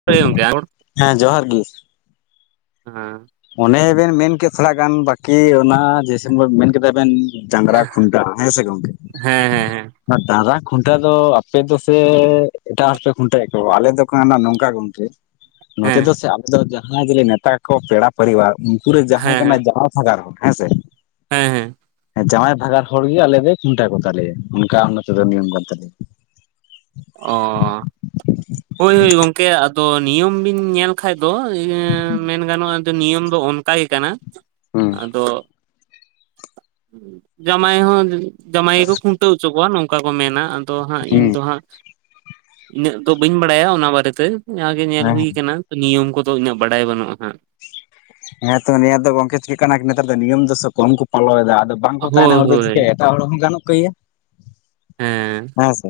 [inaudible] ᱦᱮᱸ ᱡᱚᱦᱟᱨ ᱜᱮ᱾ ᱦᱟᱸ ᱚᱱᱮ ᱵᱮᱱ ᱢᱮᱱ ᱠᱮᱫ ᱛᱷᱚᱲᱟ ᱜᱟᱱ ᱵᱟᱹᱠᱤ ᱚᱱᱟ ᱡᱮ ᱥᱮ ᱢᱮᱱ ᱠᱮᱫᱟ ᱵᱮᱱ ᱰᱟᱝᱨᱟ ᱦᱮᱸ ᱠᱷᱩᱱᱴᱟᱹᱣ ᱦᱮᱸ ᱥᱮ ᱜᱚᱝᱠᱮ? ᱦᱮᱸ ᱦᱮᱸ ᱦᱮᱸ ᱰᱟᱝᱨᱟ ᱠᱷᱩᱱᱴᱟᱹᱣ ᱫᱚ ᱟᱯᱮ ᱫᱚ ᱥᱮ ᱮᱴᱟᱜ ᱦᱚᱲ ᱯᱮ ᱠᱷᱩᱱᱴᱟᱹᱣᱮᱫ ᱠᱚᱣᱟ? ᱟᱞᱮ ᱫᱚ [unintelligible] ᱱᱚᱝᱠᱟ ᱜᱚᱝᱠᱮᱼᱼ ᱱᱚᱛᱮ ᱦᱮᱸ ᱫᱚ ᱥᱮ ᱟᱞᱮ ᱫᱚ ᱡᱟᱸᱦᱟᱭ ᱜᱮᱞᱮ ᱢᱮᱛᱟ ᱠᱚ ᱯᱮᱲᱟ ᱯᱟᱨᱤᱵᱟᱨ ᱩᱱᱠᱩ ᱨᱮ ᱡᱟᱸᱦᱟᱭ ᱠᱟᱱᱟ ᱦᱮᱸ ᱡᱟᱸᱣᱟᱭᱼᱼ [unintelligible] ᱦᱮᱸ ᱥᱮ᱾ ᱦᱮᱸ ᱦᱮᱸ᱾ ᱡᱟᱶᱟᱭ ᱵᱷᱟᱜᱟᱨ ᱦᱚᱲ ᱜᱮ ᱟᱞᱮ ᱫᱚᱭ ᱠᱷᱩᱱᱴᱟ ᱠᱚᱛᱟ ᱞᱮᱭᱟ ᱚᱱᱠᱟ ᱱᱚᱛᱮ ᱫᱚ ᱱᱤᱭᱚᱢ ᱠᱟᱱ ᱛᱟᱞᱮᱭᱟ᱾ ᱚ ᱦᱳᱭ ᱜᱚᱝᱠᱮ ᱟᱫᱚ ᱱᱤᱭᱚᱢ ᱵᱤᱱ ᱧᱮᱞᱼᱼ ᱠᱷᱟᱡ ᱫᱚ ᱢᱮᱱ ᱜᱟᱱᱚᱜᱼᱟ, ᱫᱚ ᱱᱤᱭᱚᱢ ᱫᱚ ᱚᱱᱠᱟ ᱜᱮ ᱠᱟᱱᱟ ᱦᱩᱸ ᱟᱫᱚᱼᱼ ᱡᱟᱢᱟᱭ ᱦᱚᱸ ᱡᱟᱢᱟᱭ ᱜᱮᱠᱚ ᱠᱷᱩᱱᱴᱟᱹᱣ ᱦᱚᱪᱚ ᱠᱚᱣᱟ ᱱᱚᱝᱠᱟ ᱠᱚ ᱢᱮᱱᱟ᱾ ᱛᱚ ᱦᱟᱸᱜ ᱦᱩᱸ ᱤᱧ ᱫᱚ ᱦᱟᱸᱜᱼᱼ ᱤᱱᱟᱹᱜ ᱫᱚ ᱵᱟᱹᱧ ᱵᱟᱲᱟᱭᱟ ᱚᱱᱟ ᱵᱟᱨᱮ ᱛᱮ ᱡᱟᱜᱮ ᱧᱮᱞ ᱦᱮᱸ ᱦᱩᱭ ᱠᱟᱱᱟ ᱱᱤᱭᱚᱢ ᱠᱚᱫᱚ ᱩᱱᱟᱹᱜ ᱵᱟᱰᱟᱭ ᱵᱟᱹᱱᱩᱜ ᱦᱟᱸᱜ᱾ ᱦᱮᱸ ᱛᱚ ᱱᱤᱭᱟᱹ ᱫᱚ ᱜᱚᱝᱠᱮ ᱪᱮᱫ ᱠᱟᱱᱟ ᱱᱮᱛᱟᱨ ᱫᱚ ᱱᱤᱭᱚᱢ ᱫᱚᱥᱮ ᱠᱚᱢ ᱠᱚ ᱯᱷᱚᱞᱚᱭᱮᱫᱟ ᱟᱫᱚᱼᱼ ᱵᱟᱝ ᱠᱚ ᱛᱟᱦᱮᱱᱟ ᱦᱳᱭ ᱦᱚᱲ ᱫᱚ ᱦᱳᱭ ᱪᱤᱠᱟᱹᱭᱟᱭ, ᱮᱴᱟᱜ ᱦᱚᱲ ᱦᱚᱸ ᱜᱟᱱᱚᱜ ᱜᱮᱭᱟ ᱦᱮᱸ ᱥᱮ᱾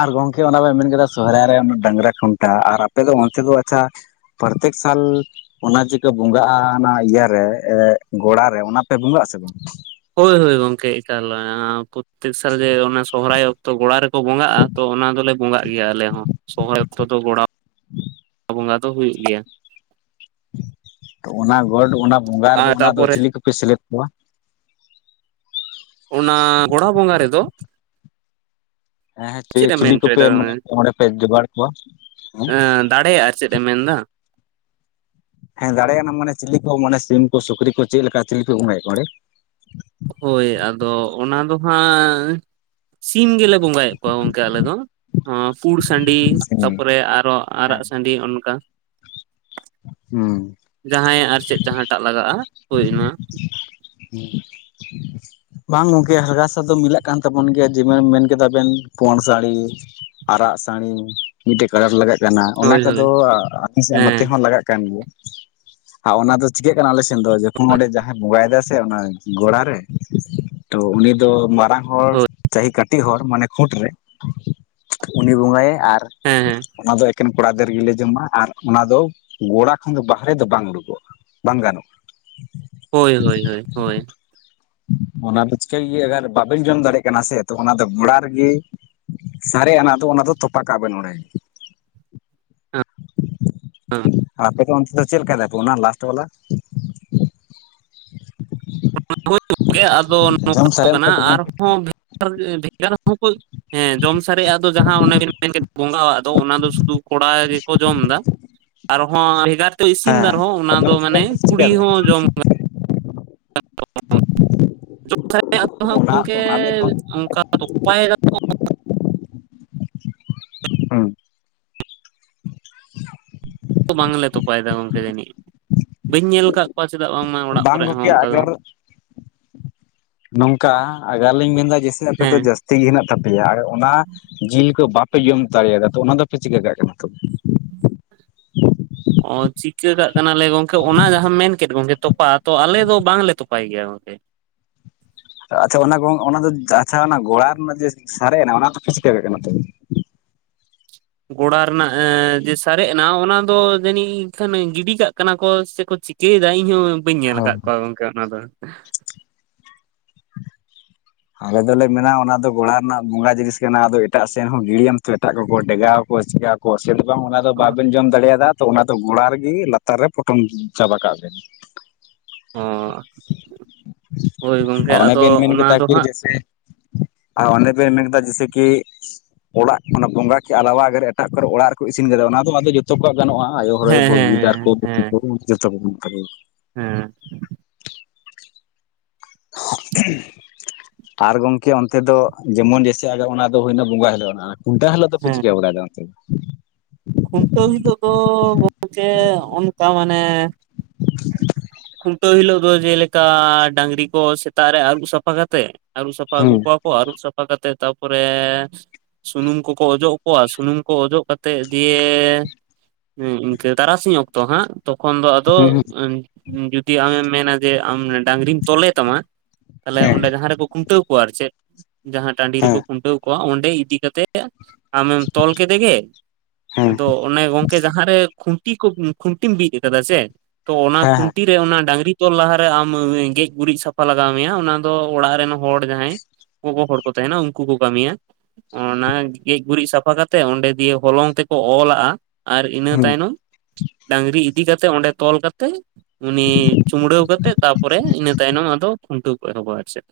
ᱟᱨ ᱜᱚᱝᱠᱮ ᱚᱱᱟ ᱵᱮᱱ ᱢᱮᱱ ᱠᱮᱫᱟ ᱥᱚᱨᱦᱟᱭ ᱨᱮ ᱰᱟᱝᱨᱟ ᱠᱷᱩᱱᱴᱟ ᱟᱨ ᱟᱯᱮ ᱫᱚ ᱚᱱᱛᱮ ᱫᱚ ᱟᱪᱪᱷᱟᱼᱼ ᱯᱨᱚᱛᱛᱮᱠ ᱥᱟᱞᱼᱼ ᱚᱱᱟ ᱡᱮ ᱯᱮ ᱵᱚᱸᱜᱟᱜᱼᱟ ᱚᱱᱟ ᱤᱭᱟ ᱨᱮ ᱜᱚᱲᱟ ᱨᱮ ᱚᱱᱟ ᱯᱮ ᱵᱚᱸᱜᱟᱜᱼᱟ ᱥᱮ ᱵᱟᱝ? ᱦᱳᱭ ᱦᱳᱭ ᱜᱚᱝᱠᱮ ᱮᱠᱟᱞ ᱯᱨᱚᱛᱮᱠ ᱥᱟᱞ ᱜᱮ ᱚᱱᱟ ᱥᱚᱨᱦᱟᱭ ᱚᱠᱛᱚ ᱜᱚᱲᱟ ᱨᱮᱼᱼ ᱠᱚ ᱵᱚᱸᱜᱟᱜᱼᱟ ᱛᱚ ᱚᱱᱟ ᱫᱚᱞᱮ ᱵᱚᱸᱜᱟᱜ ᱜᱮᱭᱟ ᱟᱞᱮ ᱦᱚᱸ ᱥᱚᱨᱦᱟᱭ ᱚᱠᱛᱚ ᱫᱚ ᱜᱚᱲᱟᱼᱼ [inaudible] ᱵᱚᱸᱜᱟ ᱫᱚ ᱦᱩᱭᱩᱜ ᱜᱮᱭᱟ᱾ ᱛᱚ ᱚᱱᱟ ᱜᱚᱰ ᱚᱱᱟ ᱵᱚᱸᱜᱟ ᱨᱮᱫᱚ ᱟᱨ ᱚᱱᱟ ᱫᱚ ᱛᱟᱯᱚᱨᱮ ᱪᱤᱞᱤ ᱠᱚᱯᱮ ᱥᱮᱞᱮᱫ ᱠᱚᱣᱟ? ᱚᱱᱟ ᱜᱚᱲᱟ ᱵᱚᱸᱜᱟ ᱨᱮᱫᱚ? ᱦᱮᱸ ᱪᱮᱫ ᱦᱮᱸ ᱮᱢ ᱪᱤᱞᱤ ᱢᱮᱱ ᱠᱚᱯᱮ ᱦᱚᱪᱚᱭᱮᱫᱟ ᱢᱟᱱᱮ ᱚᱸᱰᱮ ᱯᱮ ᱡᱚᱸᱜᱟᱲ ᱠᱚᱣᱟ ᱦᱩᱸ? ᱫᱟᱲᱮ ᱟᱨ ᱪᱮᱫ ᱮᱢ ᱢᱮᱱ ᱫᱟ? ᱦᱮᱸ ᱫᱟᱲᱮ ᱭᱮᱱᱟᱢ ᱢᱟᱱᱮ ᱪᱤᱞᱤ ᱠᱚ ᱢᱟᱱᱮ ᱥᱤᱢ ᱠᱚ ᱥᱩᱠᱨᱤ ᱠᱚ ᱪᱮᱫ ᱞᱮᱠᱟ ᱪᱤᱞᱤ ᱯᱮ ᱵᱚᱸᱜᱟᱭᱮᱫ ᱠᱚᱣᱟ ᱚᱸᱰᱮ? ᱦᱳᱭ ᱟᱫᱚ ᱚᱱᱟ ᱫᱚ ᱦᱟᱸᱜ ᱥᱤᱢ ᱜᱮᱞᱮ ᱵᱚᱸᱜᱟᱭᱮᱫ ᱠᱚᱣᱟ ᱜᱚᱝᱠᱮ ᱟᱞᱮ ᱫᱚ ᱯᱩᱲ ᱥᱟᱺᱰᱤ ᱥᱤᱢ ᱜᱮ᱾ ᱛᱟᱯᱚᱨᱮ ᱟᱨ ᱦᱚᱸ ᱟᱨᱟᱜ ᱦᱮᱸ ᱥᱟᱺᱰᱤ ᱚᱱᱠᱟ᱾ ᱦᱩᱸ ᱡᱟᱦᱟᱸᱭ ᱟᱨ ᱪᱮᱫ ᱡᱟᱦᱟᱸ ᱴᱟᱜ ᱞᱟᱜᱟᱜᱼᱟ, ᱦᱳᱭ ᱚᱱᱟ᱾ [unintelligible] ᱵᱟᱝ ᱜᱚᱝᱠᱮ [unintelligible] ᱫᱚ ᱢᱤᱞᱟᱜ ᱠᱟᱱ ᱛᱟᱵᱚᱱ ᱜᱮᱭᱟ ᱡᱮᱢᱚᱱ ᱵᱮᱱ ᱢᱮᱱ ᱠᱮᱫᱟ ᱵᱮᱱ ᱯᱩᱰ ᱥᱟᱺᱰᱤ᱾ ᱟᱨᱟᱜ ᱥᱟᱺᱰᱤ ᱢᱤᱫ ᱴᱮᱡ ᱠᱟᱞᱚᱴ ᱞᱟᱜᱟᱜ ᱠᱟᱱᱟ ᱚᱱᱟ ᱦᱳᱭ ᱦᱳᱭ ᱠᱚᱫᱚ ᱟᱞᱮ ᱥᱮᱫ ᱱᱚᱛᱮ ᱦᱮᱸ ᱦᱚᱸᱼᱼ ᱞᱟᱜᱟᱜ ᱠᱟᱱ ᱜᱮᱭᱟ, ᱟᱨ ᱚᱱᱟ ᱫᱚ ᱪᱤᱠᱟᱹᱜ ᱠᱟᱱᱟ ᱟᱞᱮ ᱥᱮᱱ ᱫᱚ ᱡᱚᱠᱷᱚᱱ ᱚᱸᱰᱮ ᱡᱟᱦᱟᱸᱼᱼ ᱵᱚᱸᱜᱟᱭᱮᱫᱟ ᱥᱮ ᱚᱱᱟ ᱜᱚᱲᱟ ᱨᱮ ᱛᱚ ᱩᱱᱤ ᱫᱚ ᱢᱟᱼᱼ ᱨᱟᱝ ᱦᱚᱲ ᱦᱳᱭ ᱪᱟᱦᱤ ᱠᱟᱹᱴᱤᱡ ᱦᱚᱲ ᱢᱟᱱᱮ ᱠᱷᱩᱸᱴ ᱨᱮ ᱩᱱᱤ ᱵᱚᱸᱜᱟᱭᱟ ᱟᱨᱼᱼ ᱦᱮᱸ ᱦᱮᱸ ᱚᱱᱟ ᱫᱚ ᱮᱠᱮᱱ ᱠᱚᱲᱟ ᱜᱤᱫᱟᱹᱨ ᱜᱮᱞᱮ ᱡᱚᱢᱟ ᱟᱨᱼᱼ ᱚᱱᱟ ᱫᱚ ᱜᱚᱲᱟ ᱠᱷᱚᱱ ᱫᱚ ᱵᱟᱦᱨᱮ ᱫᱚ ᱵᱟᱝ ᱩᱰᱩᱠᱚᱜ ᱵᱟᱝ ᱜᱟᱱᱚᱜᱼᱟ᱾ ᱦᱳᱭ ᱦᱳᱭ ᱦᱳᱭ ᱦᱳᱭ᱾ ᱚᱱᱟ ᱫᱚ ᱪᱤᱠᱟᱹ ᱜᱮ ᱟᱜᱟᱨ ᱵᱟᱵᱮᱱ ᱡᱚᱢ ᱫᱟᱲᱮᱜ ᱠᱟᱱᱟ ᱥᱮ ᱚᱱᱟ ᱫᱚ ᱜᱚᱲᱟ ᱨᱮᱜᱮᱼᱼ ᱥᱟᱨᱮᱡ ᱟᱱᱟᱜ ᱫᱚ ᱚᱱᱟ ᱫᱚ ᱛᱚᱯᱟ ᱠᱟᱜ ᱵᱮ ᱚᱸᱰᱮ᱾ ᱟᱯᱮ ᱫᱚ ᱚᱱᱛᱮ ᱫᱚ ᱪᱮᱫ ᱞᱮᱠᱟᱭ ᱫᱟᱯᱮ ᱚᱱᱟ ᱞᱟᱥᱴ ᱵᱟᱞᱟ? [inaudible] [unintelligible] ᱟᱫᱚ ᱡᱚᱢ ᱱᱚᱝᱠᱟ ᱥᱟᱨᱮᱡ ᱫᱚ ᱠᱟᱱᱟ ᱦᱮᱸ ᱟᱨᱦᱚᱸ ᱵᱷᱮᱜᱟᱨ ᱵᱷᱮᱜᱟᱨ ᱦᱚᱸᱠᱚ ᱦᱮᱸ ᱡᱚᱢ ᱥᱟᱨᱮᱡ ᱟᱜ ᱫᱚ ᱡᱟᱦᱟ ᱚᱱᱮ ᱵᱤᱱ ᱢᱮᱱ ᱠᱮᱫ ᱵᱚᱸᱜᱟᱣᱟᱜ ᱫᱚ ᱚᱱᱟ ᱫᱚ ᱥᱩᱫᱩ ᱠᱚᱲᱟ ᱜᱮᱠᱚ ᱡᱚᱢ ᱫᱟ। ᱟᱨ ᱦᱚᱸ ᱵᱷᱮᱜᱟᱨ ᱛᱮ ᱤᱥᱤᱱ ᱫᱟ ᱟᱨᱦᱚᱸ ᱚᱱᱟ ᱡᱚᱢ ᱫᱚ ᱥᱟᱨᱮᱡ ᱢᱟᱱᱮ ᱠᱩᱲᱤ ᱪᱤᱠᱟᱹᱭᱫᱟ ᱦᱚᱸ ᱡᱚᱢ ᱡᱚᱢ ᱥᱟᱨᱮᱡ ᱟᱜ ᱫᱚ ᱦᱟᱸᱜ ᱚᱱᱟ ᱜᱚᱝᱠᱮ ᱚᱱᱟ ᱫᱚ ᱚᱱᱠᱟ ᱛᱚᱯᱟᱭ ᱫᱚ ᱠᱚ ᱦᱩᱸ᱾ ᱵᱟᱝᱞᱮ ᱛᱚᱯᱟᱭᱮᱫᱟ ᱜᱚᱝᱠᱮ ᱡᱟᱹᱱᱤᱡ, ᱵᱟᱹᱧ ᱧᱮᱞ ᱟᱠᱟᱫ ᱠᱚᱣᱟ ᱪᱮᱫᱟᱜ ᱵᱟᱝᱢᱟ ᱚᱲᱟᱜ ᱵᱟᱝ ᱠᱚᱨᱮ ᱦᱚᱸ ᱜᱚᱝᱠᱮ ᱚᱱᱠᱟ ᱫᱚᱼᱼ ᱟᱜᱟᱨ ᱱᱚᱝᱠᱟ ᱟᱜᱟᱨ ᱞᱤᱧ ᱢᱮᱱᱫᱟ ᱡᱮᱭᱥᱮ ᱟᱯᱮ ᱫᱚ ᱦᱮᱸ ᱡᱟᱹᱥᱛᱤ ᱜᱮ ᱦᱮᱱᱟᱜ ᱛᱟᱯᱮᱭᱟ᱾ ᱚᱱᱟ ᱡᱤᱞ ᱠᱚ ᱵᱟᱯᱮ ᱡᱚᱢ ᱫᱟᱲᱮᱭᱟᱫᱟ ᱛᱚ ᱚᱱᱟ ᱫᱚᱯᱮ ᱪᱤᱠᱟᱹ ᱠᱟᱜ ᱠᱟᱱᱟ ᱛᱚᱼᱼ ᱚ ᱪᱤᱠᱟᱹ ᱠᱟᱜ ᱠᱟᱱᱟᱞᱮ ᱜᱚᱝᱠᱮ ᱚᱱᱟ ᱡᱟᱦᱟᱸᱟᱢ ᱢᱮᱱ ᱠᱮᱫ ᱜᱚᱝᱠᱮ ᱛᱚᱯᱟᱼᱼ ᱛᱚ ᱟᱞᱮ ᱫᱚ ᱵᱟᱝᱞᱮ ᱛᱚᱯᱟᱭ ᱜᱮᱭᱟ ᱜᱚᱝᱠᱮ᱾ ᱟᱪᱪᱷᱟ ᱚᱱᱟ ᱠᱚ ᱚᱱᱟ ᱫᱚ ᱟᱪᱪᱷᱟ ᱚᱱᱟ ᱜᱚᱲᱟ ᱨᱮᱱᱟᱜ ᱡᱮ ᱥᱟᱨᱮᱡ ᱮᱱᱟ ᱚᱱᱟ ᱫᱚ ᱪᱤᱠᱟᱹ ᱠᱟᱜ ᱠᱟᱱᱟ ᱛᱚᱵᱮ? ᱜᱚᱲᱟ ᱨᱮᱱᱟᱜ ᱡᱮ ᱥᱟᱨᱮᱡ ᱮᱱᱟ ᱚᱱᱟ ᱫᱚ ᱡᱟᱹᱱᱤᱡ ᱠᱷᱟᱱ ᱜᱤᱰᱤ ᱠᱟᱜ ᱠᱟᱱᱟ ᱠᱚ ᱥᱮᱠᱚ ᱪᱤᱠ ᱪᱤᱠᱟᱹᱭᱫᱟ ᱤᱧᱦᱚᱸ ᱵᱟᱹᱧ ᱧᱮᱞ ᱦᱳᱭ ᱠᱟᱜ ᱠᱚᱣᱟ ᱜᱚᱝᱠᱮ ᱚᱱᱟ ᱫᱚ? ᱟᱞᱮ ᱫᱚᱞᱮ ᱢᱮᱱᱟ ᱚᱱᱟ ᱫᱚ ᱜᱚᱲᱚ ᱨᱮᱱᱟᱜ ᱵᱚᱸᱜᱟ ᱡᱤᱱᱤᱥ ᱠᱟᱱᱟ ᱟᱫᱚ ᱮᱴᱟᱜ ᱥᱮᱱ ᱦᱚᱸ ᱜᱤᱲᱤᱭᱟᱢ ᱛᱚ ᱮᱴᱟᱜ ᱠᱚᱠᱚ ᱰᱮᱜᱟᱣ ᱟᱠᱚ ᱪᱮᱠᱟᱣᱟᱠᱚ? ᱠᱚᱥ ᱫᱚ ᱵᱟᱝ ᱚᱱᱟ ᱫᱚ ᱚ ᱵᱟᱵᱮᱱ ᱡᱚᱢ ᱫᱟᱲᱮᱭᱟᱫᱟ ᱛᱚ ᱚᱱᱟ ᱫᱚ ᱜᱚᱲᱟ ᱨᱮᱜᱮ ᱞᱟᱛᱟᱨ ᱨᱮ ᱯᱚᱴᱚᱢ ᱪᱟᱵᱟ ᱠᱟᱜ ᱵᱮᱱ᱾ ᱦᱚᱸ ᱦᱳᱭ ᱜᱚᱝᱠᱮ ᱟᱫᱚ ᱚᱱᱟ ᱫᱚ ᱦᱟᱸᱜ ᱥᱮ, ᱟᱨ ᱚᱸᱰᱮ ᱯᱮ ᱢᱮᱱ ᱠᱮᱫᱟ ᱡᱮᱭᱥᱮ ᱠᱤ ᱚᱲᱟᱜ ᱚᱱᱟ ᱵᱚᱸᱜᱟ ᱠᱮᱜ-ᱟ [unintelligible] ᱮᱴᱟᱜ ᱠᱚᱨᱮ ᱚᱲᱟᱜ ᱨᱮᱠᱚ ᱤᱥᱤᱱ ᱠᱮᱫᱟ ᱚᱱᱟ ᱫᱚ ᱟᱫᱚ ᱡᱚᱛᱚ ᱠᱚᱣᱟᱜ ᱜᱟᱱᱚᱜᱼᱟ᱾ ᱟᱭᱳ ᱦᱚᱲ ᱦᱮᱸ ᱦᱮᱸ ᱠᱚ ᱦᱮᱸ [unintelligible] ᱦᱮᱸ [unintelligible] ᱟᱨ ᱜᱚᱝᱠᱮ ᱚᱱᱛᱮ ᱫᱚ ᱡᱮᱢᱚᱱ ᱡᱮᱭᱥᱮ ᱟ ᱚᱱᱟ ᱦᱩᱭᱱᱟ ᱵᱚᱸᱜᱟ ᱦᱤᱞᱳᱜ ᱨᱮᱱᱟᱜ, ᱠᱷᱩᱱᱴᱟᱹ ᱦᱤᱞᱳᱜ? ᱫᱚ ᱯᱮ ᱦᱮᱸ ᱪᱤᱠᱟᱹ ᱵᱟᱲᱟᱭᱫᱟ ᱚᱱᱛᱮ ᱫᱚ? ᱠᱷᱩᱱᱴᱟᱹᱣ ᱦᱤᱞᱳᱜ ᱫᱚ ᱜᱚᱝᱠᱮ ᱚᱱᱠᱟ ᱢᱟᱱᱮ ᱠᱷᱩᱱᱴᱟᱹᱣ ᱦᱤᱞᱳᱜ ᱫᱚ ᱡᱮᱞᱮᱠᱟ ᱰᱟᱸᱜᱽᱨᱤ ᱠᱚ ᱥᱮᱛᱟᱜ ᱨᱮ ᱟᱹᱨᱩᱵ ᱥᱟᱯᱷᱟ ᱠᱟᱛᱮ, ᱟᱹᱨᱩᱵ ᱥᱟᱯᱷᱟ ᱟᱹᱜᱩ ᱦᱩᱸ ᱠᱚᱣᱟ ᱠᱚᱣᱟ, ᱟᱹᱨᱩᱵ ᱥᱟᱯᱷᱟ ᱠᱟᱛᱮᱜ ᱛᱟᱨᱯᱚᱨᱮ ᱥᱩᱱᱩᱢ ᱠᱚᱠᱚ ᱚᱡᱚᱜᱠᱚᱣᱟ, ᱥᱩᱱᱩᱢ ᱠᱚ ᱚᱡᱚᱜ ᱠᱟᱛᱮᱜ ᱫᱤᱭᱮ ᱤᱱᱠᱟᱹ ᱛᱟᱨᱟᱥᱤᱧ ᱚᱠᱛᱚ ᱦᱟᱸᱜ ᱛᱚᱠᱷᱚᱱ ᱫᱚ ᱟᱫᱚ ᱦᱩᱸ ᱡᱩᱫᱤ ᱟᱢᱮᱢ ᱢᱮᱱᱟ ᱡᱮ ᱟᱢ ᱰᱟᱝᱨᱤᱢ ᱛᱚᱞᱮ ᱛᱟᱢᱟ ᱛᱟᱦᱞᱮ ᱦᱮᱸ ᱚᱸᱰᱮ ᱡᱟᱦᱟᱸ ᱨᱮᱠᱚ ᱠᱷᱩᱱᱴᱟᱹᱣ ᱠᱚᱣᱟ ᱟᱨ ᱪᱮᱫ ᱡᱟᱦᱟᱸ ᱴᱟᱺᱰᱤ ᱦᱮᱸ ᱨᱮᱠᱚ ᱠᱷᱩᱱᱴᱟᱹᱣ ᱚᱸᱰᱮ ᱤᱫᱤ ᱠᱟᱛᱮᱜ ᱟᱢᱮᱢ ᱛᱚᱞ ᱠᱮᱫᱮ ᱜᱮ᱾ ᱦᱮᱸ ᱦᱮᱸ ᱟᱫᱚ ᱚᱱᱮ ᱜᱚᱝᱠᱮ ᱡᱟᱦᱟᱸᱨᱮ ᱠᱷᱩᱱᱴᱤ ᱠᱚ ᱠᱷᱩᱱᱴᱤᱢ ᱵᱤᱫ ᱟᱠᱟᱫᱟ ᱥᱮ, ᱛᱚ ᱚᱱᱟ ᱦᱮᱸ ᱠᱷᱩᱱᱴᱤ ᱜᱮ ᱚᱱᱟ ᱰᱟᱝᱨᱤ ᱛᱚᱞ ᱞᱟᱦᱟᱨᱮ ᱟᱢ ᱜᱮᱡ ᱜᱩᱨᱤᱡ ᱥᱟᱯᱷᱟ ᱞᱟᱜᱟᱣ ᱢᱮᱭᱟ ᱚᱱᱟ ᱫᱚ ᱚᱲᱟᱜ ᱨᱮᱱ ᱦᱚᱲ ᱡᱟᱦᱟᱸᱭ ᱜᱚᱜᱚ ᱦᱚᱲ ᱠᱚ ᱛᱟᱦᱮᱱᱟ ᱩᱱᱠᱩ ᱠᱚ ᱠᱟᱹᱢᱤᱭᱟ, ᱚᱱᱟ ᱜᱮᱡ ᱜᱩᱨᱤᱡ ᱥᱟᱯᱷᱟ ᱠᱟᱛᱮᱜ ᱚᱸᱰᱮ ᱫᱤᱭᱮ ᱦᱚᱞᱚᱝ ᱛᱮᱠᱚ ᱚᱞᱟᱜ-ᱟ ᱟᱨ ᱤᱱᱟᱹ ᱦᱩᱸ ᱛᱟᱭᱱᱚᱢ ᱰᱟᱝᱨᱤ ᱤᱫᱤ ᱠᱟᱛᱮ ᱚᱸᱰᱮ ᱛᱚᱞ ᱠᱟᱛᱮᱜ ᱩᱱᱤ ᱪᱩᱢᱲᱟᱹᱣ ᱠᱟᱛᱮᱜ ᱛᱟᱨᱯᱚᱨᱮ ᱤᱱᱟᱹ ᱛᱟᱭᱱᱚᱢ ᱟᱫᱚ ᱠᱷᱩᱱᱴᱟᱹᱣ ᱠᱚ ᱮᱦᱚᱵᱟ ᱟᱨ ᱪᱮᱫ᱾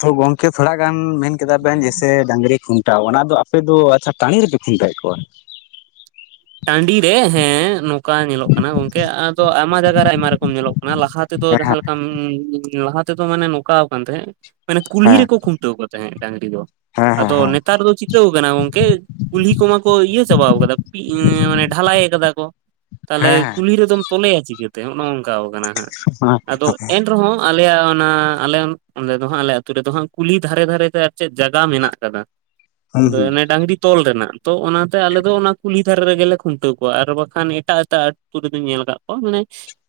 ᱛᱚ ᱜᱚᱝᱠᱮ ᱛᱷᱚᱲᱟ ᱜᱟᱱ ᱢᱮᱱ ᱠᱮᱫᱟ ᱵᱮᱱ ᱡᱮᱭᱥᱮ ᱰᱟᱹᱝᱨᱤ ᱠᱷᱩᱱᱴᱟᱹᱣ, ᱚᱱᱟ ᱫᱚ ᱟᱯᱮ ᱫᱚ ᱟᱪᱪᱷᱟ ᱴᱟᱸᱰᱤ ᱨᱮᱯᱮ ᱠᱷᱩᱱᱴᱟᱹᱣᱮᱫ ᱠᱚᱣᱟ? ᱴᱟᱸᱰᱤ ᱨᱮ ᱦᱮᱸ, ᱱᱚᱝᱠᱟ ᱧᱮᱞᱚᱜ ᱠᱟᱱᱟ ᱜᱚᱝᱠᱮ ᱟᱫᱚ ᱟᱭᱢᱟ ᱡᱟᱭᱜᱟ ᱨᱮ ᱟᱭᱢᱟ ᱨᱚᱠᱚᱢ ᱧᱮᱞᱚᱜ ᱠᱟᱱᱟ ᱞᱟᱦᱟ ᱛᱮᱫᱚ ᱦᱮᱸ ᱦᱮᱸ ᱡᱟᱦᱟᱸ ᱞᱮᱠᱟᱢ ᱞᱟᱦᱟ ᱛᱮᱫᱚ ᱢᱟᱱᱮ ᱱᱚᱝᱠᱟᱣ ᱠᱟᱱ ᱛᱟᱦᱮᱸᱜ, ᱢᱟᱱᱮ ᱠᱩᱞᱦᱤ ᱦᱮᱸ ᱦᱮᱸ ᱨᱮᱠᱚ ᱠᱷᱩᱱᱴᱟᱹᱣ ᱠᱚ ᱛᱟᱦᱮᱸᱫ ᱰᱟᱹᱝᱨᱤ ᱫᱚ᱾ ᱟᱫᱚ ᱦᱮᱸ ᱱᱮᱛᱟᱨ ᱫᱚ ᱪᱤᱠᱟᱹᱣ ᱠᱟᱱᱟ ᱜᱚᱝᱠᱮ ᱠᱩᱞᱦᱤ ᱠᱚ ᱢᱟᱠᱚ ᱤᱭᱟᱹ ᱪᱟᱵᱟᱣ ᱠᱟᱫᱟ ᱢᱟᱱᱮ ᱰᱷᱟᱞᱟᱭ ᱠᱟᱫᱟ ᱠᱚ, ᱦᱮᱸ ᱦᱮᱸ ᱛᱟᱦᱞᱮ ᱠᱩᱞᱦᱤ ᱨᱮᱫᱚᱢ ᱛᱚᱞᱮᱭᱟ ᱪᱤᱠᱟᱹᱛᱮ ᱱᱚᱜ-ᱚ ᱱᱚᱝᱠᱟᱣ ᱠᱟᱱᱟ᱾ ᱦᱮᱸ ᱟᱫᱚ ᱮᱱᱨᱮᱦᱚᱸ ᱟᱞᱮᱭᱟᱜ ᱚᱱᱟ ᱟᱞᱮ ᱚᱸᱰᱮ ᱫᱚ ᱦᱟᱸᱜ ᱟᱞᱮ ᱟᱛᱳ ᱨᱮᱫᱚ ᱦᱟᱸᱜ ᱠᱩᱞᱦᱤ ᱫᱷᱟᱨᱮ ᱫᱷᱟᱨᱮᱛᱮ ᱟᱨ ᱪᱮᱫ ᱡᱟᱭᱜᱟ ᱢᱮᱱᱟᱜ ᱠᱟᱫᱟ᱾ ᱦᱩᱸ ᱟᱫᱚ ᱦᱩᱸ ᱚᱱᱮ ᱰᱟᱝᱨᱤ ᱛᱚᱞ ᱨᱮᱱᱟᱜ ᱛᱚ ᱚᱱᱟᱛᱮ ᱟᱞᱮ ᱫᱚ ᱚᱱᱟ ᱠᱩᱞᱦᱤ ᱫᱷᱟᱨᱮ ᱨᱮᱜᱮᱞᱮ ᱠᱷᱩᱱᱴᱟᱹᱣ ᱠᱚᱣᱟ ᱟᱨ ᱵᱟᱠᱷᱟᱱ ᱮᱴᱟᱜ ᱮᱴᱟᱜ ᱟᱹᱛᱩ ᱨᱮᱫᱚᱧ ᱧᱮᱞ ᱟᱠᱟᱫ ᱠᱚᱣᱟ ᱢᱟᱱᱮ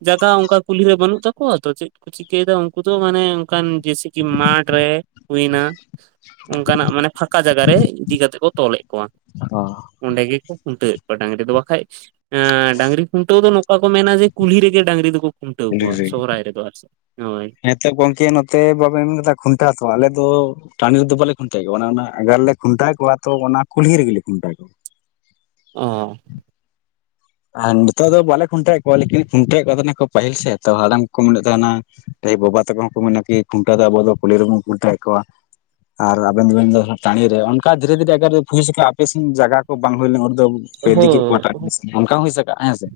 ᱡᱟᱭᱜᱟ ᱚᱝᱠᱟ ᱠᱩᱞᱦᱤᱨᱮ ᱵᱟᱹᱱᱩᱜ ᱛᱟᱠᱚᱣᱟ ᱛᱚ ᱪᱮᱫ ᱠᱚ ᱪᱤᱠᱟᱹᱭᱫᱟ ᱩᱱᱠᱩ ᱫᱚ ᱢᱟᱱᱮ ᱚᱝᱠᱟᱱ ᱡᱮᱭᱥᱮ ᱠᱤ ᱢᱟᱴᱷ ᱨᱮ ᱦᱩᱭᱱᱟ ᱚᱝᱠᱟᱱᱟᱜ ᱢᱟᱱᱮ ᱯᱷᱟᱸᱠᱟ ᱡᱟᱭᱜᱟ ᱨᱮ ᱤᱫᱤ ᱠᱟᱛᱮᱜ ᱠᱚ ᱛᱚᱞᱮᱫ ᱠᱚᱣᱟ᱾ ᱚ ᱚᱸᱰᱮ ᱜᱮᱠᱚ ᱠᱷᱩᱱᱴᱟᱹᱣᱮᱫ ᱠᱚᱣᱟ ᱰᱟᱹᱝᱨᱤ ᱫᱚ᱾ ᱵᱟᱠᱷᱟᱡ ᱮᱸᱻ ᱰᱟᱝᱨᱤ ᱠᱷᱩᱱᱴᱟᱹᱣ ᱫᱚ ᱱᱚᱝᱠᱟ ᱠᱚ ᱢᱮᱱᱟ ᱡᱮ ᱠᱩᱞᱦᱤ ᱨᱮᱜᱮ ᱰᱟᱝᱨᱤ ᱫᱚ ᱠᱷᱩᱱᱴᱟᱹᱣ ᱠᱚᱣᱟ ᱥᱚᱦᱨᱟᱭ ᱨᱮᱫᱚ ᱟᱨ ᱪᱮᱫ ᱦᱳᱭ᱾ ᱟᱪᱪᱷᱟ, ᱜᱚᱝᱠᱮ ᱱᱚᱛᱮ ᱵᱟᱵᱮᱱ ᱢᱮᱱᱫᱟ ᱠᱷᱩᱱᱴᱟᱹᱣ ᱠᱚᱣᱟ ᱟᱞᱮ ᱫᱚ ᱴᱟᱸᱰᱤ ᱨᱮᱫᱚ ᱵᱟᱞᱮ ᱠᱷᱩᱱᱴᱟᱹᱣᱮᱫ ᱠᱚᱣᱟ, ᱢᱟᱱᱮ ᱚᱱᱟ ᱟᱜᱟᱨᱮᱞᱮ ᱠᱷᱩᱱᱴᱟᱹᱣ ᱠᱚᱣᱟ ᱛᱚ ᱚᱱᱟ ᱠᱩᱞᱦᱤ ᱨᱮᱜᱮᱞᱮ ᱠᱷᱩᱱᱴᱟᱹᱣ ᱠᱚᱣᱟ᱾ ᱚ ᱟᱨ ᱱᱤᱛᱳᱜ ᱫᱚ ᱵᱟᱞᱮ ᱠᱷᱩᱱᱴᱟᱹᱣᱮᱫ ᱠᱚᱣᱟ ᱞᱮᱠᱤᱱ ᱠᱷᱩᱱᱴᱟᱹᱣᱮᱫ ᱠᱚ ᱛᱟᱦᱮᱱᱟ ᱠᱚ ᱯᱟᱹᱦᱤᱞ ᱥᱮᱫ ᱛᱚ ᱦᱟᱲᱟᱢ ᱠᱚ ᱠᱚ ᱢᱮᱱᱮᱫ ᱛᱟᱦᱮᱱᱟ᱾ ᱮᱻ ᱵᱟᱵᱟ ᱛᱟᱠᱚ ᱦᱚᱸᱠᱚ ᱢᱮᱱᱟ ᱠᱤ ᱠᱷᱩᱱᱴᱟᱹᱣ ᱫᱚ ᱟᱵᱚ ᱫᱚ ᱠᱩᱞᱦᱤ ᱨᱮᱵᱚᱱ ᱠᱷᱩᱱᱴᱣᱮᱫ ᱠᱚᱣᱟ᱾ ᱟᱨ ᱟᱵᱮᱱ ᱫᱚᱵᱮᱱ ᱢᱮᱱᱫᱟ ᱴᱸᱟᱰᱤᱨᱮ, ᱚᱱᱠᱟ ᱫᱷᱤᱨᱮ ᱫᱷᱤᱨᱮ ᱮᱠᱟᱨ ᱠᱩᱞᱦᱤ ᱥᱮᱫ ᱟᱯᱮᱥᱮᱫ ᱡᱟᱭᱜᱟ ᱠᱚ ᱵᱟᱝ ᱦᱩᱭ ᱞᱮᱱᱟ ᱚᱸᱰᱮ ᱫᱚ ᱯᱮ ᱤᱫᱤ ᱠᱮᱫ ᱠᱚᱣᱟ ᱮᱴᱟᱜ ᱦᱳᱭ ᱰᱤᱥᱴᱤᱠ ᱚᱱᱠᱟ ᱦᱩᱭ ᱥᱟᱜᱼᱟ ᱦᱮᱸ ᱥᱮ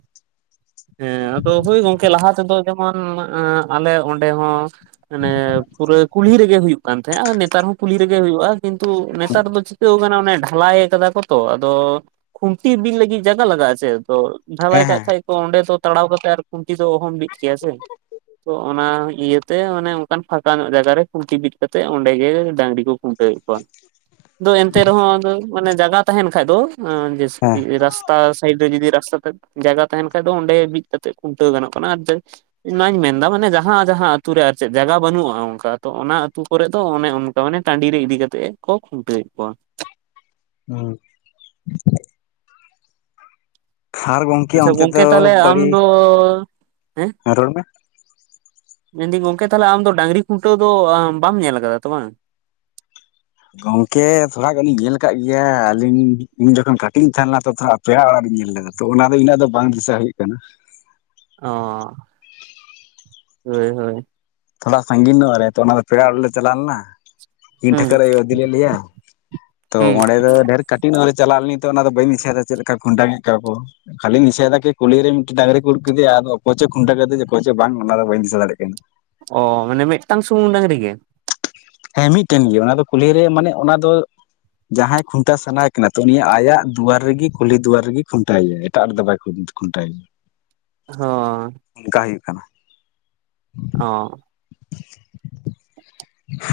ᱦᱮᱸ ᱟᱫᱚ ᱦᱳᱭ ᱜᱚᱝᱠᱮ ᱞᱟᱦᱟ ᱛᱮᱫᱚ ᱡᱮᱢᱚᱱ ᱟᱞᱮ ᱚᱸᱰᱮ ᱦᱚᱸ ᱢᱟᱱᱮ ᱯᱩᱨᱟᱹ ᱠᱩᱞᱦᱤ ᱨᱮᱜᱮ ᱦᱩᱭᱩᱜ ᱠᱟᱱ ᱛᱟᱦᱮᱸᱜ-ᱟ ᱱᱮᱛᱟᱨ ᱦᱚᱸ ᱠᱩᱞᱦᱤ ᱨᱮᱜᱮ ᱦᱩᱭᱩᱜᱼᱟ ᱠᱤᱱᱛᱩ ᱱᱮᱛᱟᱨ ᱫᱚ ᱪᱷᱩᱴᱟᱹᱣ ᱠᱟᱱᱟ ᱚᱱᱮ ᱰᱷᱟᱞᱟᱭ ᱠᱟᱫᱟ ᱠᱚ ᱛᱚ ᱟᱫᱚ ᱠᱷᱩᱱᱴᱤ ᱵᱤᱫ ᱞᱟᱹᱜᱤᱫ ᱡᱟᱭᱜᱟ ᱞᱟᱜᱟᱜᱼᱟ ᱪᱮ ᱛᱚ ᱰᱷᱟᱞᱟᱭ ᱦᱮᱸ ᱠᱟᱜ ᱦᱮᱸ ᱠᱷᱟᱡ ᱠᱚ ᱚᱸᱰᱮ ᱫᱚ ᱛᱟᱲᱟᱣ ᱠᱟᱛᱮ ᱟᱨ ᱠᱷᱩᱱᱴᱤ ᱫᱚ ᱚᱦᱚᱢ ᱵᱤᱫ ᱠᱮᱭᱟ ᱥᱮ ᱛᱚ ᱚᱱᱟ ᱤᱭᱟᱹᱛᱮ ᱚᱱᱮ ᱚᱱᱠᱟᱱ ᱯᱷᱟᱸᱠᱟ ᱧᱚᱜ ᱡᱟᱭᱜᱟ ᱨᱮ ᱠᱷᱩᱱᱴᱤ ᱵᱤᱫ ᱠᱟᱛᱮ ᱚᱸᱰᱮ ᱜᱮ ᱰᱟᱝᱨᱤ ᱠᱩ ᱠᱷᱩᱱᱴᱟᱹᱣᱮᱫ ᱠᱚᱣᱟ, ᱛᱚ ᱠᱚᱣᱟ ᱟᱫᱚ ᱮᱱᱛᱮ ᱨᱮᱦᱚᱸ ᱢᱟᱱᱮ ᱡᱟᱜᱟ ᱛᱟᱦᱮᱸᱱ ᱠᱷᱟᱡ ᱫᱚ ᱨᱟᱥᱛᱟ ᱥᱟᱭᱤᱰ ᱨᱮ ᱡᱩᱫᱤ ᱨᱟᱥᱛᱟ ᱛᱮᱫ ᱡᱟᱭᱜᱟ ᱛᱟᱦᱮᱸᱱ ᱠᱷᱟᱡ ᱫᱚ ᱚᱸᱰᱮ ᱵᱤᱫ ᱠᱟᱛᱮᱫ ᱠᱷᱩᱱᱴᱟᱹᱣ ᱜᱟᱱᱚᱜ ᱠᱟᱱᱟ ᱟᱨ ᱪᱮᱫ, ᱚᱱᱟᱧ ᱢᱮᱱᱫᱟ ᱢᱟᱱᱮ ᱡᱟᱦᱟᱸ ᱡᱟᱦᱟᱸ ᱟᱹᱛᱩ ᱨᱮ ᱟᱨ ᱪᱮᱫ ᱡᱟᱭᱜᱟ ᱵᱟᱹᱱᱩᱜᱼᱟ ᱚᱱᱠᱟ ᱛᱚ ᱚᱱᱟ ᱟᱹᱛᱩ ᱠᱚᱨᱮ ᱫᱚ ᱚᱱᱮ ᱚᱱᱠᱟ ᱢᱟᱱᱮ ᱴᱟᱺᱰᱤ ᱨᱮ ᱤᱫᱤ ᱠᱟᱛᱮᱜ ᱠᱚ ᱠᱷᱩᱱᱴᱟᱹᱣ ᱮᱫ ᱠᱚᱣᱟ ᱦᱩᱸ ᱟᱨ ᱟᱪᱪᱷᱟ ᱚᱱᱛᱮ ᱜᱚᱝᱠᱮ ᱫᱚ ᱛᱟᱦᱞᱮ ᱟᱢ ᱫᱚ ᱦᱮᱸ ᱨᱚᱲ ᱢᱮ ᱢᱮᱱᱫᱤᱧ ᱜᱚᱢᱠᱮ ᱛᱟᱦᱞᱮ ᱟᱢ ᱫᱚ ᱰᱟᱝᱨᱤ ᱠᱷᱩᱱᱴᱟᱹᱣ ᱫᱚ ᱵᱟᱢ ᱧᱮᱞ ᱟᱠᱟᱫᱟ ᱛᱚ ᱵᱟᱝ, ᱜᱚᱢᱠᱮ ᱛᱷᱚᱲᱟ ᱜᱟᱱ ᱤᱧ ᱧᱮᱞ ᱠᱟᱜ ᱜᱮᱭᱟ ᱟᱹᱞᱤᱧ ᱤᱧ ᱡᱚᱠᱷᱚᱱ ᱠᱟᱹᱴᱤᱡ ᱤᱧ ᱛᱟᱦᱮᱸ ᱞᱮᱱᱟ ᱛᱚ ᱛᱷᱚᱲᱟ ᱯᱮᱲᱟ ᱚᱲᱟᱜ ᱨᱤᱧ ᱧᱮᱞ ᱞᱮᱫᱟ ᱛᱚ ᱚᱱᱟ ᱫᱚ ᱤᱱᱟᱹᱜ ᱫᱚ ᱵᱟᱝ ᱫᱤᱥᱟᱹ ᱦᱩᱭᱩᱜ ᱠᱟᱱᱟ, ᱚᱻ ᱦᱳᱭ ᱦᱳᱭ ᱛᱷᱚᱲᱟ ᱥᱺᱜᱤᱱ ᱱᱚᱜ ᱨᱮ ᱛᱚ ᱚᱱᱟ ᱫᱚ ᱯᱮᱲᱟ ᱚᱲᱟᱜ ᱨᱮ ᱪᱟᱞᱟᱣ ᱞᱮᱱᱟ ᱤᱱ ᱦᱩᱸ ᱴᱷᱟᱹᱠᱟᱹᱨ ᱟᱭᱳ ᱤᱫᱤ ᱞᱮᱫ ᱞᱮᱭᱟ ᱛᱚ ᱦᱩᱸ ᱚᱸᱰᱮ ᱫᱚ ᱰᱷᱮᱨ ᱠᱟᱹᱴᱤᱡ ᱧᱚᱜ ᱪᱟᱞᱟᱣ ᱞᱤᱱᱤᱧ ᱛᱚ ᱛᱱᱟᱫᱚ ᱵᱟᱹᱧ ᱫᱤᱥᱤᱭᱮᱫᱟ ᱪᱮᱫ ᱞᱮᱠᱟ ᱠᱷᱩᱱᱴᱟᱹ ᱠᱮᱫ ᱠᱚᱣᱟ ᱠᱚ ᱠᱷᱟᱹᱞᱤᱧ ᱫᱤᱥᱟᱹᱭᱮᱫᱟ ᱠᱤ ᱠᱩᱞᱤᱨᱮ ᱢᱤᱫᱴᱮᱱ ᱰᱟᱝᱨᱤ ᱠᱚ ᱩᱰᱩᱠ ᱠᱮᱫᱮᱭᱟ ᱟᱫᱚ ᱚᱠᱚᱭ ᱪᱚ ᱠᱷᱩᱱᱴᱣ ᱠᱮᱫᱮ ᱚᱠᱚᱭ ᱪᱚ ᱵᱟᱝ ᱚᱱᱟ ᱫᱚ ᱵᱟᱹᱧ ᱫᱤᱥᱟ ᱫᱟᱲᱮᱜ ᱠᱟᱱᱟ, ᱚ ᱢᱟᱱᱮ ᱢᱤᱫᱴᱟᱝ ᱥᱩᱢᱩᱝ ᱰᱟᱝᱨᱤ ᱜᱮ ᱦᱮᱸ ᱢᱤᱫᱴᱮᱱ ᱜᱮ ᱚᱱᱟ ᱫᱚ ᱠᱩᱞᱦᱤ ᱨᱮ ᱢᱟᱱᱮ ᱚᱱᱟ ᱫᱚ ᱡᱟᱦᱟᱸᱭ ᱠᱷᱩᱱᱴᱟ ᱥᱟᱱᱟᱭᱮ ᱠᱟᱱᱟ ᱛᱚ ᱩᱱᱤ ᱟᱭᱟᱜ ᱫᱩᱣᱟᱨ ᱨᱮᱜᱮ ᱠᱩᱞᱦᱤ ᱫᱩᱣᱟᱨ ᱨᱮᱜᱮ ᱠᱷᱩᱱᱴᱟᱭᱮᱭᱟ ᱮᱴᱟᱜ ᱨᱮᱫᱚ ᱵᱟᱭ ᱠᱷᱩᱱᱴᱟ, ᱠᱷᱩᱱᱴᱟᱭᱮ ᱦᱚᱸ ᱚᱱᱠᱟ ᱦᱩᱭᱩᱜ ᱠᱟᱱᱟ ᱚ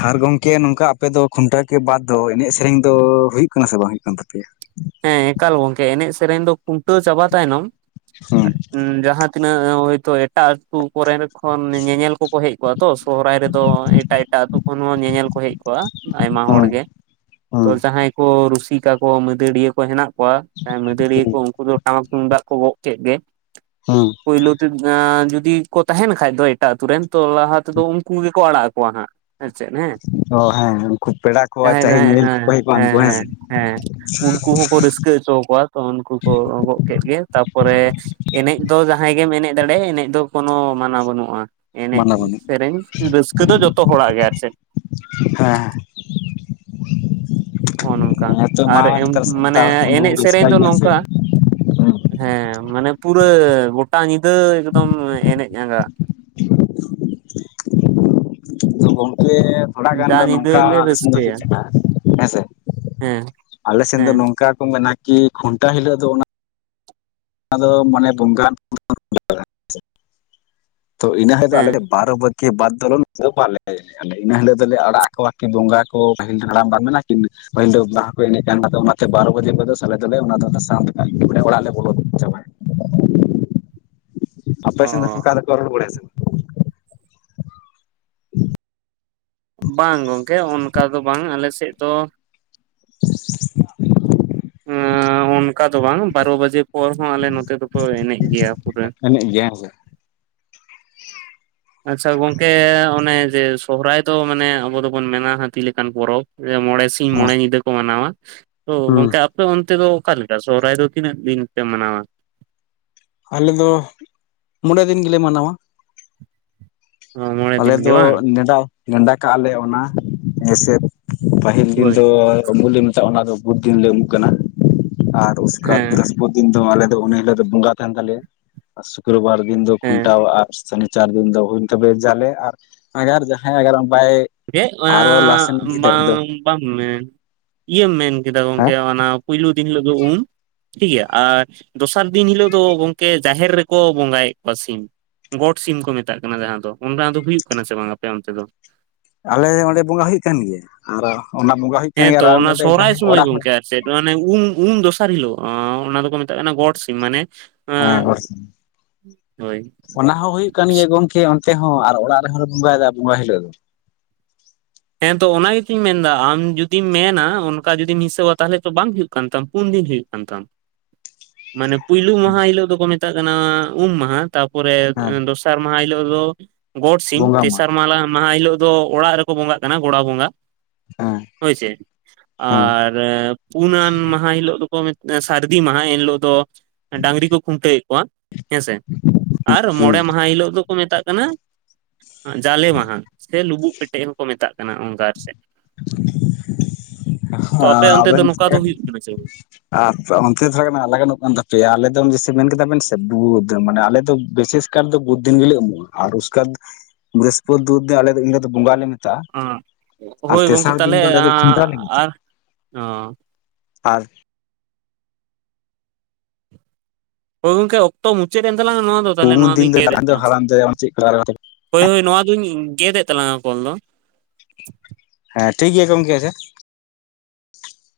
ᱟᱨ ᱜᱚᱢᱠᱮ ᱱᱚᱝᱠᱟ ᱟᱯᱮ ᱫᱚ ᱠᱷᱩᱱᱴᱟᱹᱣ ᱠᱮ ᱵᱟᱫ ᱫᱚ ᱮᱱᱮᱡ ᱥᱮᱨᱮᱧ ᱫᱚ ᱦᱩᱭᱩᱜ ᱠᱟᱱᱟ ᱥᱮ ᱵᱟᱝ ᱦᱩᱭᱩᱜ ᱠᱟᱱ ᱛᱟᱯᱮᱭᱟ, ᱦᱮᱸ ᱮᱠᱟᱞ ᱜᱚᱝᱠᱮ ᱮᱱᱮᱡ ᱥᱮᱨᱮᱧ ᱫᱚ ᱠᱷᱩᱱᱴᱟᱹᱣ ᱪᱟᱵᱟ ᱛᱟᱭᱱᱚᱢ, ᱦᱮᱸ ᱦᱩᱸ ᱡᱟᱦᱟᱸ ᱛᱤᱱᱟᱹᱜ ᱦᱚᱭᱛᱚ ᱮᱴᱟᱜ ᱟᱹᱛᱩ ᱠᱚᱨᱮᱱ, ᱠᱷᱚᱱ ᱧᱮᱧᱮᱞ ᱠᱚᱠᱚ ᱦᱮᱡ ᱠᱚᱜᱼᱟ ᱛᱚ ᱥᱚᱦᱚᱨᱟᱭ ᱨᱮᱫᱚ ᱮᱴᱟᱜ ᱮᱴᱟᱜ ᱟᱛᱩ ᱠᱷᱚᱱ ᱦᱚᱸ ᱧᱮᱧᱮᱞ ᱠᱚ ᱦᱮᱡ ᱠᱚᱜᱼᱟ, ᱟᱭᱢᱟ ᱦᱮᱸ ᱦᱚᱲᱜᱮ ᱛᱚ ᱦᱮᱸ ᱡᱟᱦᱟᱸᱭ ᱠᱚ ᱨᱩᱥᱤᱠᱟ ᱠᱚ ᱢᱟᱹᱫᱟᱹᱲᱤᱭᱟᱹ ᱠᱚ ᱦᱮᱱᱟᱜ ᱠᱚᱣᱟ ᱢᱟᱹᱫᱟᱹᱲᱤᱭᱟᱹ ᱠᱚ ᱩᱱᱠᱩ ᱫᱚ ᱴᱟᱢᱟᱠ ᱛᱩᱢᱫᱟᱜ ᱠᱚ ᱜᱚᱜ ᱠᱮᱫ ᱜᱮ, ᱦᱩᱸ ᱯᱩᱭᱞᱳ ᱛᱮ ᱟᱸ ᱡᱩᱫᱤ ᱠᱚ ᱛᱟᱦᱮᱸᱱ ᱠᱷᱟᱡ ᱫᱚᱭ ᱮᱴᱟᱜ ᱟᱛᱳ ᱨᱮᱱ ᱛᱚ ᱞᱟᱦᱟ ᱛᱮᱫᱚ ᱩᱱᱠᱩ ᱜᱮᱠᱚ ᱟᱲᱟᱜ ᱟᱠᱚᱣᱟ ᱦᱟᱸᱜ, ᱟᱨ ᱪᱮᱫ ᱦᱮᱸ ᱚ ᱦᱮᱸ ᱩᱱᱠᱩ ᱯᱮᱲᱟ ᱠᱚ ᱡᱟᱦᱟᱸᱭ ᱪᱟᱦᱮ ᱡᱟᱦᱟᱸᱭ ᱧᱮᱧᱮᱞ ᱦᱮᱸ ᱠᱚᱠᱚ ᱦᱮᱡ ᱠᱚᱜᱼᱟ ᱦᱮᱸ ᱩᱱᱠᱩ ᱦᱮᱸ ᱥᱮ ᱦᱮᱸ ᱩᱱᱠᱩ- ᱩᱱᱠᱩ ᱦᱚᱸᱠᱚ ᱨᱟᱹᱥᱠᱟᱹ ᱦᱚᱪᱚ ᱟᱠᱚ ᱠᱚᱣᱟ ᱛᱚ ᱩᱱᱠᱩ ᱠᱚ ᱟᱸᱜᱚᱵ ᱠᱮᱫ ᱜᱮ ᱛᱟᱯᱚᱨᱮ ᱮᱱᱮᱡ ᱫᱚ ᱡᱟᱦᱟᱸᱭ ᱜᱮᱢ ᱮᱱᱮᱡ ᱫᱟᱲᱮ ᱮᱱᱮᱡ ᱫᱚ ᱠᱳᱱᱳ ᱢᱟᱱᱟ ᱵᱟᱹᱱᱩᱜ-ᱟ ᱮᱱᱮᱡ ᱢᱟᱱᱟᱣ ᱵᱟᱹᱱᱩᱜ ᱥᱮᱨᱮᱧ ᱨᱟᱹᱥᱠᱟᱹ ᱫᱚ ᱡᱚᱛᱚ ᱦᱚᱲᱟᱜ ᱜᱮ ᱟᱨ ᱪᱮ ᱦᱮᱸ ᱱᱚᱜ-ᱚ ᱱᱚᱝᱠᱟ ᱱᱤᱛᱚᱜ ᱢᱟ ᱟᱨ ᱱᱮᱛᱟᱨ ᱢᱟᱱᱮ ᱥᱟᱱᱛᱟᱲ ᱦᱚᱯᱚᱱ ᱫᱚᱵᱚᱱ ᱮᱱᱮᱡ ᱥᱮᱨᱮᱧ ᱨᱟᱹᱥᱠᱟᱹᱭ ᱫᱚ ᱜᱮᱭᱟ ᱥᱮ ᱱᱚᱝᱠᱟ ᱦᱮᱸ ᱢᱟᱱᱮ ᱯᱩᱨᱟᱹ ᱜᱚᱴᱟ ᱧᱤᱫᱟᱹ ᱮᱠᱫᱚᱢ ᱮᱱᱮᱡ ᱟᱸᱜᱟ᱾ ᱛᱚ ᱜᱚᱢᱠᱮ- ᱛᱷᱚᱲᱟ ᱜᱟᱱ ᱡᱟ ᱫᱚ ᱧᱤᱫᱟᱹ ᱱᱚᱝᱠᱟ ᱞᱮ ᱟᱞᱮ ᱥᱮᱱ ᱫᱚ ᱦᱩᱭᱩᱜ ᱨᱟᱹᱥᱠᱟᱹᱭᱟ ᱠᱟᱱᱟ ᱦᱮᱸ ᱥᱮ, ᱦᱮᱸ ᱟᱞᱮ ᱥᱮᱱ ᱫᱚ ᱦᱮᱸ ᱱᱚᱝᱠᱟ ᱢᱮᱱᱟ ᱠᱤ ᱠᱷᱩᱱᱴᱟ ᱦᱤᱞᱳᱜ ᱫᱚ ᱚᱱᱟ ᱚᱱᱟ ᱫᱚ ᱢᱟᱱᱮ ᱵᱚᱸᱜᱟ [inaudible] ᱛᱚ ᱤᱱᱟᱹ ᱦᱤᱞᱚᱜ ᱟᱞᱮ, ᱦᱮᱸ ᱵᱟᱨ ᱵᱠᱤ ᱵᱫᱚᱞ [unintelligible] ᱤᱱᱟᱹᱤᱞᱳᱜ ᱫᱚᱞᱮᱲᱟᱜ ᱠᱚᱣᱟ ᱠᱤ ᱵᱚᱸᱜᱟ ᱠᱚ ᱯᱟᱹᱤᱞ ᱫᱚ ᱦᱟᱲᱟᱢ ᱵᱟ ᱢᱮᱱᱟᱜᱼᱟ ᱠᱤ ᱯᱟᱹᱦᱤᱞ ᱫᱚ ᱵ ᱠᱚ ᱮᱱᱮᱡ ᱠᱟᱱ ᱛᱮ ᱵᱟᱨᱚ ᱵᱟᱡᱮ ᱠᱷ ᱫᱚ ᱟᱞᱮ ᱫᱚᱞ ᱚᱱᱟ ᱫᱚ ᱫᱥ ᱞᱮᱮ ᱚᱲᱟᱜ ᱞᱮ ᱵᱚᱞᱚᱟ ᱡᱟᱵᱟᱭᱮᱱᱟ ᱟᱯᱮ ᱥᱮᱱ ᱫᱚ ᱚ ᱚᱱᱠᱟ ᱫᱚ ᱨᱚᱲ ᱵᱟᱲᱟ ᱥᱮ ᱵᱟᱝ? ᱵᱟᱝ ᱜᱚᱝᱠᱮ ᱚᱱᱠᱟ ᱫᱚ ᱵᱟᱝ ᱟᱞᱮ ᱥᱮᱫ ᱫᱚ [unintelligible] ᱚᱱᱠᱟ ᱫᱚ ᱵᱟᱝ ᱵᱟᱨᱚ ᱵᱟᱡᱮ ᱯᱚᱨ ᱦᱚᱸ ᱟᱞᱮ ᱱᱚᱛᱮ ᱫᱚᱠᱚ ᱮᱱᱮᱡ ᱜᱮᱭᱟ ᱯᱩᱨᱟᱹ ᱵᱟᱝ ᱮᱱᱮᱡ ᱜᱮ ᱦᱮᱸ ᱥᱮ ᱟᱪᱪᱷᱟ ᱜᱚᱝᱠᱮ ᱚᱱᱮ ᱡᱮᱼᱼ ᱥᱚᱦᱨᱟᱭ ᱫᱚ ᱢᱟᱱᱮ ᱟᱵᱚ ᱫᱚᱵᱚᱱ ᱢᱮᱱᱟ ᱦᱟᱹᱛᱤ ᱞᱮᱠᱟᱱ ᱯᱚᱨᱚᱵᱽ ᱢᱚᱬᱮ ᱥᱤᱧ ᱦᱮᱸ ᱢᱚᱬᱮ ᱧᱤᱫᱟᱹ ᱠᱚ ᱢᱟᱱᱟᱣᱟ ᱛᱚ ᱦᱩᱸ ᱜᱚᱝᱠᱮ ᱟᱯᱮ ᱚᱱᱛᱮ ᱫᱚ ᱚᱠᱟᱞᱮᱠᱟ ᱥᱚᱦᱚᱨᱟᱭ ᱫᱚ ᱛᱤᱱᱟᱹᱜ ᱫᱤᱱ ᱯᱮ ᱢᱟᱱᱟᱣᱟ ᱟᱞᱮ ᱫᱚ ᱢᱚᱬᱮ ᱫᱤᱱ ᱜᱮᱞᱮ ᱢᱟᱱᱟᱣᱟ᱾ ᱢᱚᱬᱮ ᱟᱞᱮ ᱫᱤᱱ ᱜᱮ ᱵᱟᱝ ᱫᱚ ᱱᱮᱰᱟᱼᱼ ᱱᱮᱰᱟ ᱠᱟᱜᱼᱟ ᱞᱮ ᱚᱱᱟ ᱦᱮᱸᱥᱮ ᱯᱟᱹᱦᱤᱞ ᱫᱤᱱ ᱦᱳᱭ ᱫᱚ ᱩᱢᱩᱞᱮ ᱢᱮᱛᱟᱜᱼᱟ ᱚᱱᱟ ᱫᱚ ᱵᱚᱦᱩᱫᱤᱱ ᱞᱮ ᱩᱢᱩᱜ ᱠᱟᱱᱟ ᱟᱨ ᱩᱥᱠᱼᱼ ᱦᱮᱸ ᱫᱤᱱ ᱫᱚ ᱟᱞᱮ ᱫᱚ ᱩᱱ ᱦᱤᱞᱳᱜ ᱫᱚ ᱵᱚᱸᱜᱟ ᱛᱟᱦᱮᱱ ᱛᱟᱞᱮᱭᱟ ᱟᱨ ᱥᱩᱠᱨ ᱵᱟᱨ ᱫᱤᱱ ᱫᱚ ᱦᱮᱸ ᱠᱷᱩᱱᱴᱟᱣ ᱟ ᱟᱨᱼᱼ ᱥᱟᱱᱤ ᱪᱟᱨ ᱫᱤᱱ ᱫᱚ ᱦᱩᱭ ᱛᱚᱵᱮ ᱡᱟᱞᱮ ᱟᱨ ᱟᱜ ᱡᱟᱦᱟᱸᱭ ᱟᱜᱟᱨ ᱵᱟᱭᱼᱼ ᱚᱱᱟ [unintelligible] ᱵᱟᱢ ᱢᱮᱱ ᱤᱭᱟᱹᱢ ᱢᱮᱱ ᱠᱮᱫᱟ ᱦᱮᱸ ᱜᱚᱝᱠᱮ ᱚᱱᱟ ᱯᱩᱭᱞᱩ ᱫᱤᱱ ᱦᱤᱞᱳ ᱫᱚ ᱩᱢ ᱴᱷᱤᱠᱜᱮᱭᱟ ᱟᱨ ᱫᱚᱥᱟᱨ ᱫᱤᱱ ᱦᱤᱞᱳᱜ ᱫᱚ ᱜᱚᱢᱠᱮ ᱡᱟᱦᱮᱨ ᱨᱮᱠᱚ ᱵᱚᱸᱜᱟᱭᱮᱫ ᱠᱚᱣᱟ ᱥᱤᱢ ᱜᱚᱴ ᱥᱤᱢ ᱠᱚ ᱢᱮᱛᱟᱜ ᱠᱟᱱᱟ ᱡᱟᱦᱟᱸ ᱫᱚ ᱚᱱ ᱫᱚ ᱦᱩᱭᱩᱜ ᱠᱟᱱᱟ ᱥᱮ ᱵᱟᱝ ᱟᱯᱮ ᱚᱱᱛᱮ ᱫᱚ ᱟᱞᱮ ᱚᱸᱰᱮ ᱵᱚᱸᱜᱟ ᱦᱩᱭᱩᱜ ᱠᱟᱱ ᱜᱮᱭᱟ ᱟᱨᱚ ᱚᱱᱟ ᱵᱚᱸᱜᱟ ᱦᱩᱭᱩᱜ ᱠᱟᱱ ᱜᱮᱭᱟ ᱨᱟᱱᱰᱮ ᱡᱟᱦᱟᱸᱭ ᱚᱲᱟᱜ ᱦᱚᱲᱼᱼ ᱢᱮ ᱩᱢ ᱩᱢ ᱫᱚᱥᱟᱨ ᱦᱤᱞᱳᱜ ᱚᱱᱟ ᱫᱚᱠᱚ ᱢᱮᱛᱟᱜ ᱠᱟᱱᱟ ᱜᱚᱴ ᱥᱤᱢ ᱢᱟᱱᱮ ᱦᱮᱸ ᱮᱸ ᱦᱳᱭ ᱚᱱᱟ ᱦᱚᱸ ᱦᱩᱭᱩᱜ ᱠᱟᱱ ᱜᱮᱭᱟ ᱜᱚᱢᱠᱮ ᱚᱱᱛᱮ ᱦᱚᱸ ᱟᱨ ᱚᱲᱟᱜ ᱨᱮᱦᱚᱸᱞᱮ ᱵᱚᱸᱜᱟᱭᱟ ᱵᱚᱸᱜᱟ ᱦᱤᱞᱳᱜ ᱫᱚ ᱦᱮᱸ ᱛᱚ ᱚᱱᱟ ᱜᱮᱛᱚᱧ ᱢᱮᱱᱫᱟ ᱟᱢ ᱡᱩᱫᱤᱢ ᱢᱮᱱᱟ ᱚᱱᱠᱟ ᱡᱩᱫᱤᱢ ᱦᱤᱥᱟᱹᱣᱟ ᱛᱟᱦᱚᱞᱮ ᱛᱚ ᱵᱟᱝ ᱦᱩᱭᱩᱜ ᱛᱟᱢ ᱯᱩᱱ ᱫᱤᱱ ᱦ ᱠᱟᱱᱛᱟᱢ ᱢᱟᱱᱮ ᱯᱳᱭᱞᱳ ᱢᱟᱦᱟ ᱦᱤᱞᱳᱜ ᱫᱚᱠᱚ ᱢᱮᱛᱟᱜ ᱠᱟᱱᱟ ᱩᱢ ᱢᱟᱦᱟ ᱛᱟᱯᱚᱨᱮ ᱦᱮᱸ ᱫᱚᱥᱟᱨᱼᱼ ᱛᱮᱥᱟᱨ ᱢᱟᱦᱟ ᱦᱤᱞᱳᱜ ᱫᱚ ᱜᱚᱴ ᱥᱤᱢ ᱵᱚᱸᱜᱟ ᱢᱟ ᱛᱮᱥᱟᱨ ᱢᱟᱦ ᱢᱟᱦᱟ ᱦᱤᱞᱳᱜ ᱫᱚ ᱚᱲᱟᱜ ᱨᱮᱠᱚ ᱵᱚᱸᱜᱟᱜ ᱠᱟᱱᱟ ᱛ ᱜᱚᱲᱟ ᱵᱚᱝᱜᱟ ᱦᱸ ᱦᱳᱭ ᱥᱮ ᱟᱨ ᱯᱩᱱᱟᱱ ᱢᱟᱦᱟ ᱦᱤᱞᱳᱜ ᱫᱚᱠᱚ ᱢᱮᱼᱟ ᱥᱟᱹᱨᱫᱤ ᱢᱟᱦᱟ ᱮᱱ ᱦᱤᱞᱳᱜ ᱫᱚ ᱰᱟᱝᱨᱤ ᱠᱚ ᱠᱷᱩᱱᱴᱟᱹᱣᱮᱫ ᱠᱚᱣᱟ ᱦᱮᱸᱥᱮ ᱟᱨ ᱦᱩᱸ ᱢᱚᱬᱮ ᱢᱟᱦᱟ ᱦᱤᱞᱳᱜ ᱫᱚᱼᱼ ᱠᱚ ᱢᱮᱛᱟᱜ ᱠᱟᱱᱟ ᱡᱟᱞᱮ ᱢᱟᱦᱟ ᱥᱮ ᱞᱩᱵᱩᱜ ᱯᱮᱴᱮᱡ ᱦᱚᱸᱠᱚ ᱢᱮᱛᱟᱜ ᱠᱟᱱᱟ ᱚᱱᱜᱟᱨ ᱥᱮᱫ ᱛᱚ ᱟᱯᱮ ᱟ- ᱚᱱᱛᱮ ᱫᱚ ᱟᱵᱮᱱ ᱥᱮ ᱱᱚᱝᱠᱟ ᱫᱚ ᱦᱩᱭᱩᱜ ᱠᱟᱱᱟ ᱥᱮ ᱟᱨ ᱚᱱᱛᱮ ᱛᱷᱚᱲᱟᱟᱱ ᱞᱟᱜ ᱜᱟᱱᱚᱜ ᱠᱟᱱ ᱛᱟᱯᱮᱭᱟ ᱟᱞᱮ ᱫᱚ ᱡᱥᱮ ᱢᱮᱱ ᱠᱮᱫᱟ ᱵᱮᱱ ᱥᱮ ᱵᱩᱫ ᱢᱟᱱᱮ ᱟᱞᱮ ᱫᱚ ᱵᱮᱥᱼᱼ ᱮᱥᱠᱟᱨ ᱫᱚ ᱵᱩᱫᱤᱱ ᱜᱮᱞᱮ ᱮᱢᱚᱜᱼᱟ ᱟᱨ ᱩᱥᱠᱟᱨ ᱵᱨᱤᱦᱚᱥᱯᱚᱛ [unintelligible] ᱫ ᱟᱞᱮ ᱫᱚ ᱵᱚᱸᱜᱟ ᱞᱮᱼᱼ ᱵᱟᱝ ᱟᱨ ᱦᱳᱭ ᱜᱚᱝᱠᱮ ᱛᱮᱥᱟᱨ ᱫᱤᱱ ᱛᱟᱦᱚᱞᱮ ᱫᱚ ᱚᱸᱰᱮ ᱫᱚ ᱠᱷᱩᱱᱴᱟᱹᱣ ᱞᱮ ᱢᱮᱛᱟᱜᱼᱟ ᱟᱨ ᱟᱨ ᱦᱳᱭ ᱜᱚᱝᱠᱮ ᱚᱠᱛᱚ ᱢᱩᱪᱟᱹᱫ ᱮᱱ ᱛᱟᱞᱟᱝᱟ ᱱᱚᱣᱟ ᱫᱚ ᱛᱟᱦᱞᱮ ᱯᱩᱱ ᱱᱚᱣᱟ ᱫᱤᱱ ᱫᱚᱧ ᱫᱚ ᱜᱮᱫᱮᱫ ᱦᱟᱲᱟᱢ ᱫᱚ ᱛᱟᱞᱟᱝ ᱦᱟᱲᱟᱢ ᱫᱟᱭᱟ ᱪᱮᱫ ᱠᱚ ᱟᱨ ᱦᱳᱭ ᱦᱳᱭ ᱱᱚᱣᱟ ᱫᱚᱧ ᱜᱮᱫ ᱮᱫ ᱛᱟᱞᱟᱝᱟ ᱠᱚᱞ ᱫᱚ᱾ ᱦᱮᱸ ᱴᱷᱤᱠ ᱜᱮᱭᱟ ᱜᱚᱝᱠᱮ ᱟᱪᱷᱟ ᱾